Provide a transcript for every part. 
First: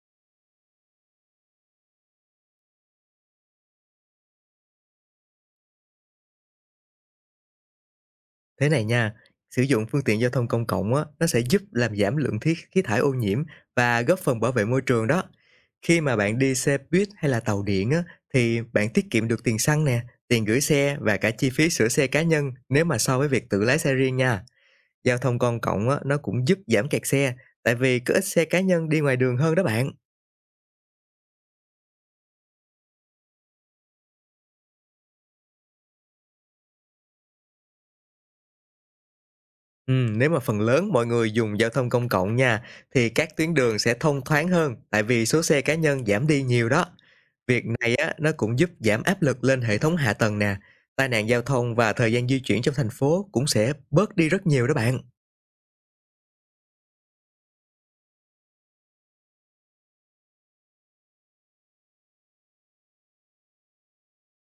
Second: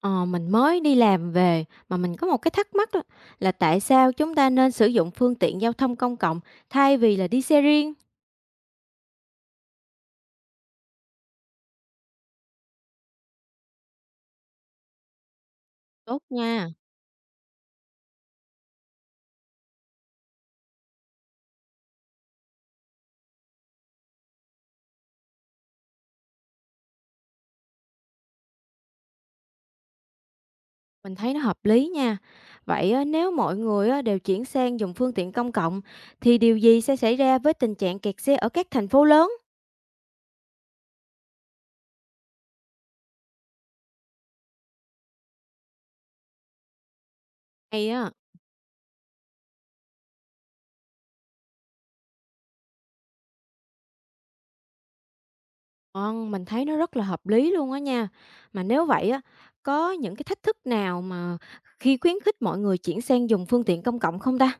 Ờ, mình mới đi làm về mà mình có một cái thắc mắc đó là tại sao chúng ta nên sử dụng phương tiện giao thông công cộng thay vì là đi xe riêng? Thế này nha, sử dụng phương tiện giao thông công cộng á, nó sẽ giúp làm giảm lượng khí khí thải ô nhiễm và góp phần bảo vệ môi trường đó. Khi mà Tốt bạn đi nha, xe buýt hay là tàu điện á, thì bạn tiết kiệm được tiền xăng nè, tiền gửi xe và cả chi phí sửa xe cá nhân nếu mà so với việc tự lái xe riêng nha. Giao thông công cộng á, nó cũng giúp giảm kẹt xe, tại vì có ít xe cá nhân đi ngoài đường hơn đó bạn. mình thấy nó hợp lý nha. Vậy á, nếu mọi người á, đều chuyển sang dùng phương tiện công cộng thì điều gì sẽ xảy ra với tình trạng kẹt xe ở các thành phố lớn? Nếu mà phần lớn mọi người dùng giao thông công cộng nha, thì các tuyến đường sẽ thông thoáng hơn, tại vì số xe cá nhân giảm đi nhiều đó. Việc Hay này á, á, nó cũng giúp giảm áp lực lên hệ thống hạ tầng nè, tai nạn giao thông và thời gian di chuyển trong thành phố cũng sẽ bớt đi rất nhiều đó bạn. ngon, mình thấy nó rất là hợp lý luôn á nha. Mà nếu vậy á, có những cái thách thức nào mà khi khuyến khích mọi người chuyển sang dùng phương tiện công cộng không ta?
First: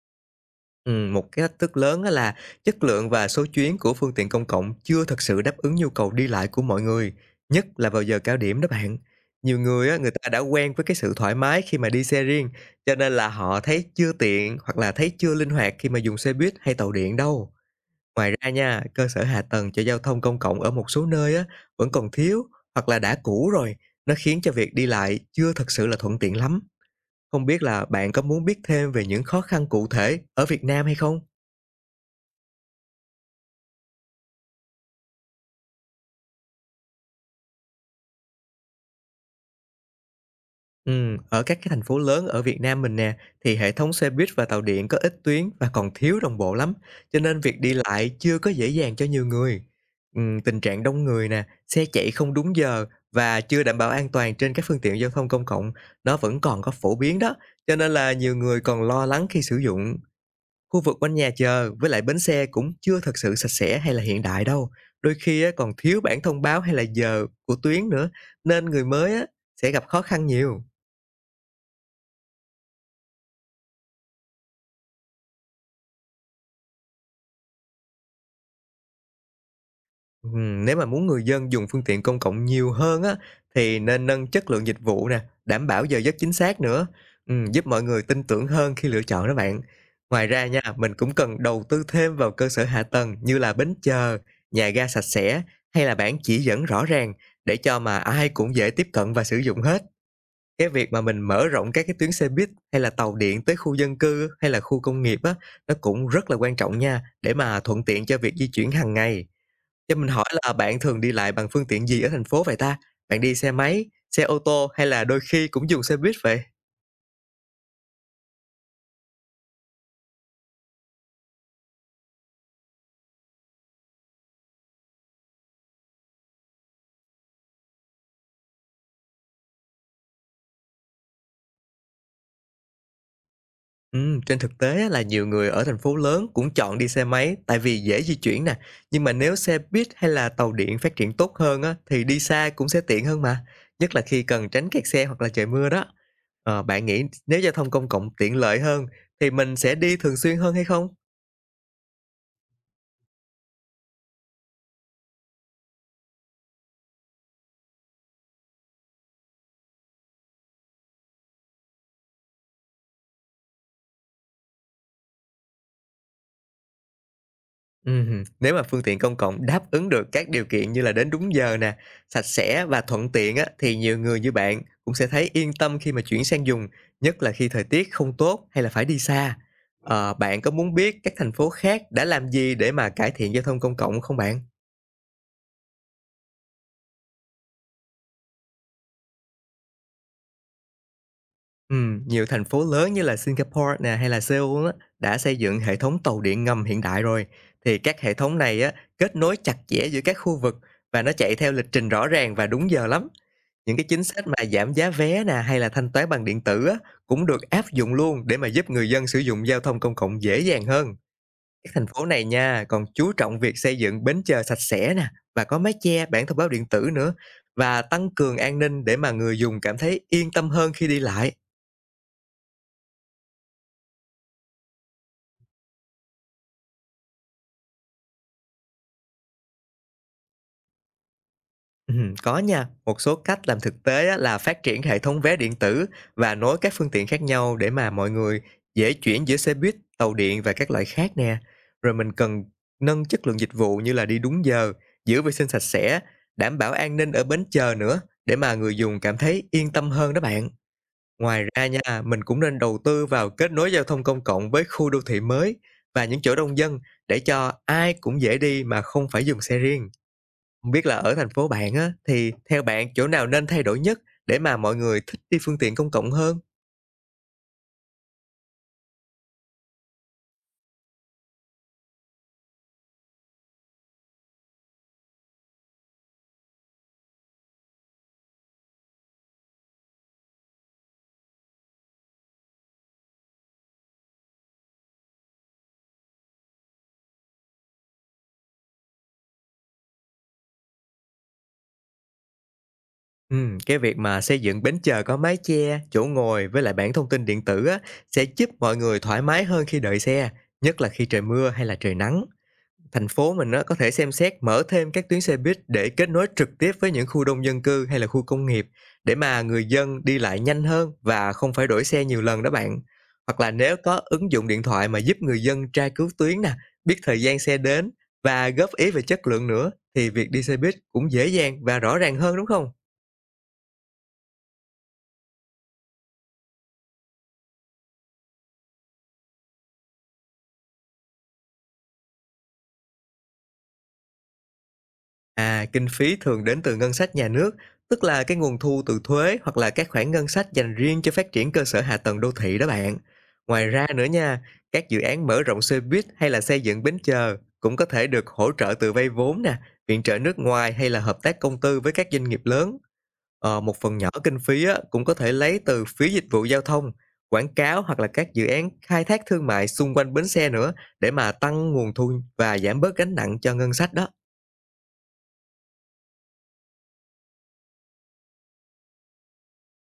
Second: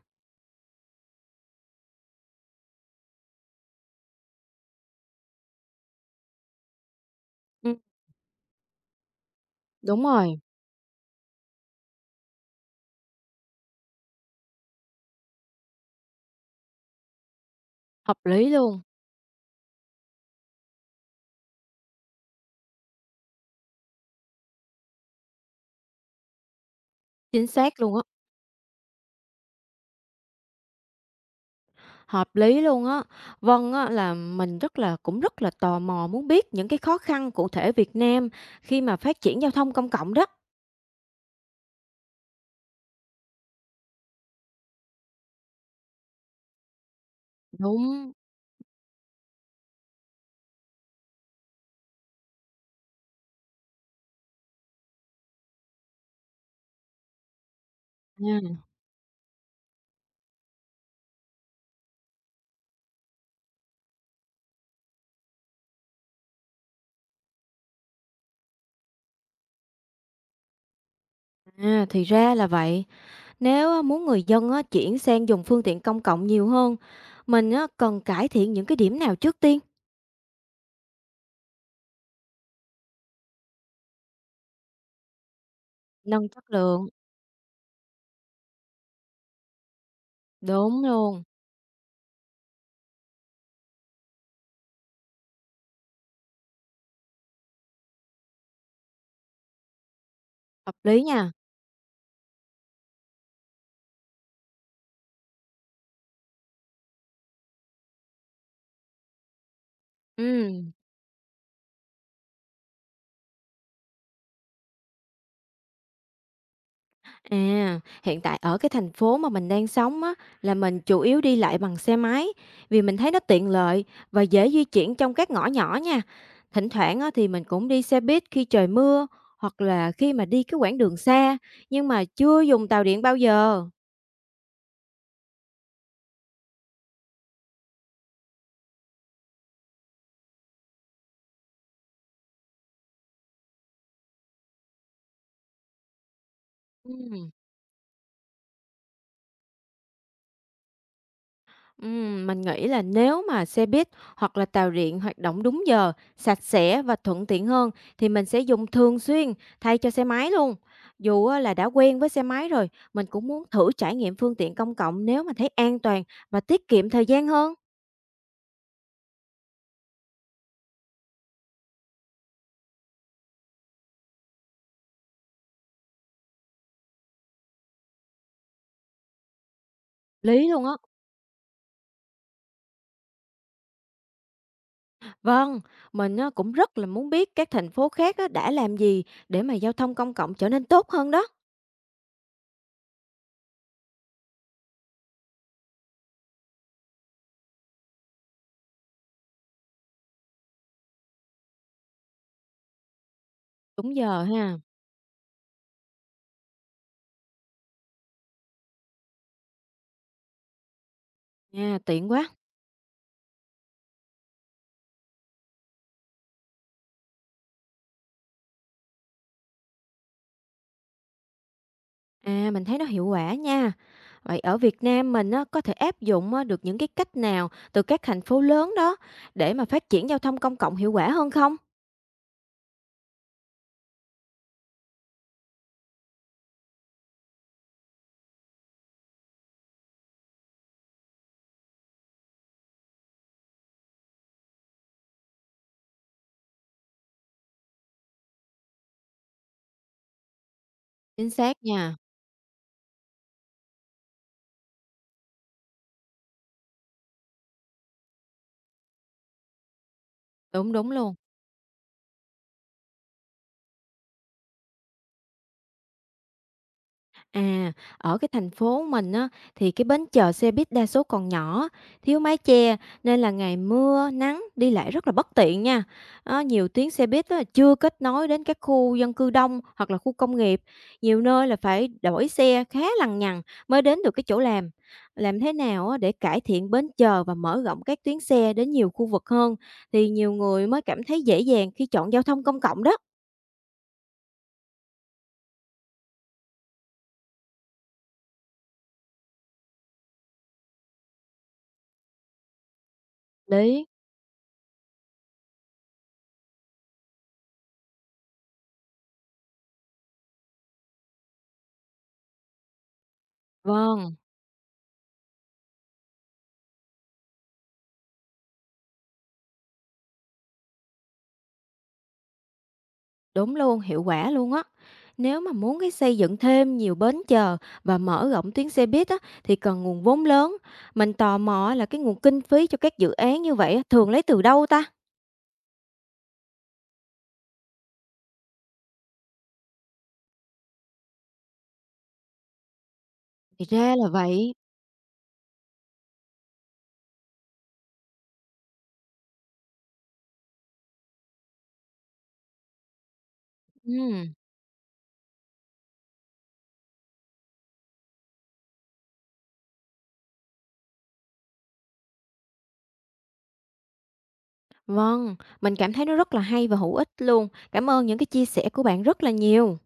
Một cái thách thức lớn á là chất lượng và số chuyến của phương tiện công cộng chưa thật sự đáp ứng nhu cầu đi lại của mọi người, nhất Ừ, là vào giờ cao điểm đó bạn. Nhiều người á, đúng người ta đã rồi, quen với cái sự thoải mái khi mà đi xe riêng, cho nên là họ thấy chưa tiện hoặc là thấy chưa linh hoạt khi mà dùng xe buýt hay tàu điện đâu. hợp Ngoài lý ra luôn. nha, cơ sở hạ tầng cho giao thông công cộng ở một số nơi á, vẫn còn thiếu hoặc là đã cũ rồi, nó khiến cho việc đi lại chưa thật sự là thuận tiện lắm. Không Chính biết xác là luôn á, bạn có muốn biết thêm về những khó khăn cụ thể ở Việt Nam hay không? hợp lý luôn á. Vâng á, là mình rất là cũng rất là tò mò muốn biết những cái khó khăn cụ thể Việt Nam khi mà phát triển giao thông công cộng đó. Ở các cái thành phố lớn ở Việt Nam mình nè, thì hệ thống xe buýt và tàu điện có ít tuyến và còn thiếu đồng bộ lắm, cho nên việc đi Đúng. lại chưa có dễ dàng cho nhiều người. Tình trạng đông người nè, xe chạy không đúng giờ và chưa đảm bảo an toàn trên các phương tiện giao thông công cộng, nó vẫn còn có phổ biến đó, cho nên là nhiều À, người còn lo lắng khi sử dụng. Khu vực quanh nhà chờ với lại bến xe cũng chưa thật sự sạch sẽ hay là hiện đại đâu. Đôi khi á, còn thiếu bảng thông báo hay là giờ của tuyến nữa, nên người mới á, sẽ gặp khó khăn nhiều. Thì ra là vậy. Nếu á, muốn người dân á, chuyển sang dùng phương tiện công cộng nhiều hơn, mình á, cần cải thiện những cái điểm nào trước tiên? Nếu mà muốn người dân dùng phương tiện công cộng nhiều hơn á, thì nên nâng chất lượng dịch vụ nè, đảm bảo giờ giấc Nâng chính chất xác nữa, lượng. Giúp mọi người tin tưởng hơn khi lựa chọn đó bạn. Ngoài ra nha, Đúng mình cũng luôn, cần đầu tư thêm vào cơ sở hạ tầng như là bến chờ, nhà ga sạch sẽ hay là bảng chỉ dẫn rõ ràng để cho mà ai cũng dễ tiếp cận và sử dụng hết. Cái hợp việc mà lý mình nha. mở rộng các cái tuyến xe buýt hay là tàu điện tới khu dân cư hay là khu công nghiệp á, nó cũng rất là quan trọng nha, để mà thuận tiện cho việc di chuyển hàng ngày. Cho mình hỏi là Ừ. bạn thường đi lại bằng phương tiện gì ở thành phố vậy ta? Bạn đi xe máy, xe ô tô hay là đôi khi cũng dùng xe buýt vậy? À, hiện tại ở cái thành phố mà mình đang sống á, là mình chủ yếu đi lại bằng xe máy vì mình thấy nó tiện lợi và dễ di chuyển trong các ngõ nhỏ nha. Thỉnh thoảng á, thì mình cũng đi xe buýt khi trời mưa hoặc là khi mà đi cái quãng đường xa nhưng mà chưa dùng tàu điện bao giờ. Trên thực tế á, là nhiều người ở thành phố lớn cũng chọn đi xe máy tại vì dễ di chuyển nè. Nhưng mà nếu xe buýt hay là tàu điện phát triển tốt hơn á, thì đi xa cũng sẽ tiện hơn mà. Nhất là khi cần tránh kẹt xe hoặc là trời mưa đó. Ờ, bạn Ừ. nghĩ nếu giao thông công cộng tiện lợi hơn thì mình sẽ đi thường xuyên hơn hay không? Mình nghĩ là nếu mà xe buýt hoặc là tàu điện hoạt động đúng giờ, sạch sẽ và thuận tiện hơn thì mình sẽ dùng thường xuyên thay cho xe máy luôn. Dù á là đã quen với xe máy rồi, mình cũng muốn thử trải nghiệm phương tiện công cộng nếu mà thấy an toàn và tiết kiệm thời gian hơn. Ừm, nếu mà phương tiện công cộng đáp ứng được các điều kiện như là đến đúng giờ nè, sạch sẽ và thuận tiện á, thì nhiều người như bạn cũng sẽ thấy yên tâm khi mà chuyển sang dùng, nhất là khi thời tiết không tốt hay là phải đi xa. Ờ, bạn Lý có luôn á. muốn biết các thành phố khác đã làm gì để mà cải thiện giao thông công cộng không bạn? Vâng, mình á cũng rất là muốn biết các thành phố khác á đã làm gì để mà giao thông công cộng trở nên tốt hơn đó. Nhiều thành phố lớn như là Singapore nè hay là Seoul á, đã xây dựng hệ thống tàu điện ngầm hiện đại rồi. Thì các hệ thống này á, kết nối chặt chẽ giữa các khu vực và nó chạy theo lịch trình rõ ràng và đúng giờ lắm. Những cái Đúng chính giờ sách mà ha. giảm giá vé nè, hay là thanh toán bằng điện tử á, cũng được áp dụng luôn để mà giúp người dân sử dụng giao thông công cộng dễ dàng hơn. Các Nha, thành phố tiện này quá. nha, còn chú trọng việc xây dựng bến chờ sạch sẽ nè và có mái che, bản thông báo điện tử nữa và tăng cường an ninh để mà người dùng cảm thấy yên tâm hơn khi đi lại. À, mình thấy nó hiệu quả nha. Vậy ở Việt Nam mình á, có thể áp dụng á, được những cái cách nào từ các thành phố lớn đó để mà phát triển giao thông công cộng hiệu quả hơn không? Có nha, một số cách làm thực tế á, là phát triển hệ thống vé điện tử và nối các phương tiện khác nhau để mà mọi người dễ chuyển giữa xe buýt, tàu điện và các loại khác nè. Rồi mình cần nâng chất lượng dịch vụ như là đi đúng giờ, giữ vệ sinh sạch sẽ, đảm bảo an ninh ở bến chờ nữa để mà người dùng cảm thấy yên tâm hơn đó bạn. Chính Ngoài xác ra nha, nha, mình cũng nên đầu tư vào kết nối giao thông công cộng với khu đô thị mới và những chỗ đông dân để cho ai cũng dễ đi mà không phải dùng xe riêng. Không đúng biết đúng là luôn. ở thành phố bạn á, thì theo bạn chỗ nào nên thay đổi nhất để mà mọi người thích đi phương tiện công cộng hơn? À, ở cái thành phố mình á, thì cái bến chờ xe buýt đa số còn nhỏ, thiếu mái che nên là ngày mưa, nắng đi lại rất là bất tiện nha. Đó, nhiều tuyến xe buýt á, chưa kết nối đến các khu dân cư đông hoặc là khu công nghiệp. Nhiều nơi là phải đổi xe khá lằng nhằng mới đến được cái chỗ làm. Làm thế nào á, để cải thiện bến chờ và mở rộng các tuyến xe đến nhiều khu vực hơn thì nhiều người mới cảm thấy dễ dàng khi chọn giao thông công cộng đó. Cái việc mà xây dựng bến chờ có mái che, chỗ ngồi với lại bảng thông tin điện tử á, sẽ giúp mọi người thoải mái hơn khi đợi xe, nhất là khi trời mưa hay là trời nắng. Thành phố mình á, có Đấy. thể xem xét mở thêm các tuyến xe buýt để kết nối trực tiếp với những khu đông dân cư hay là khu công nghiệp để mà người dân đi lại nhanh hơn và không phải đổi xe nhiều lần đó bạn. Hoặc là nếu có Vâng. ứng dụng điện thoại mà giúp người dân tra cứu tuyến nè, biết thời gian xe đến và góp ý về chất lượng nữa thì việc đi xe buýt cũng dễ dàng và rõ ràng hơn đúng không? Đúng luôn, hiệu quả luôn á. Nếu mà muốn cái xây dựng thêm nhiều bến chờ và mở rộng tuyến xe buýt á, thì cần nguồn vốn lớn. Mình tò mò á là cái nguồn kinh phí cho các dự án như vậy á, thường lấy từ đâu ta? À, kinh phí thường đến từ ngân sách nhà nước, tức là cái nguồn thu từ thuế hoặc là các khoản ngân sách dành riêng cho phát triển cơ sở hạ tầng đô thị đó bạn. Thì Ngoài ra ra nữa là nha, vậy. các dự án mở rộng xe buýt hay là xây dựng bến chờ cũng có thể được hỗ trợ từ vay vốn nè, viện trợ nước ngoài hay là hợp tác công tư với các doanh nghiệp lớn. Ờ, một phần nhỏ Ừm, kinh phí á, cũng có thể lấy từ phí dịch vụ giao thông, quảng cáo hoặc là các dự án khai thác thương mại xung quanh bến xe nữa để mà tăng nguồn thu và giảm bớt gánh nặng cho ngân sách đó. vâng, mình cảm thấy nó rất là hay và hữu ích luôn. Cảm ơn những cái chia sẻ của bạn rất là nhiều.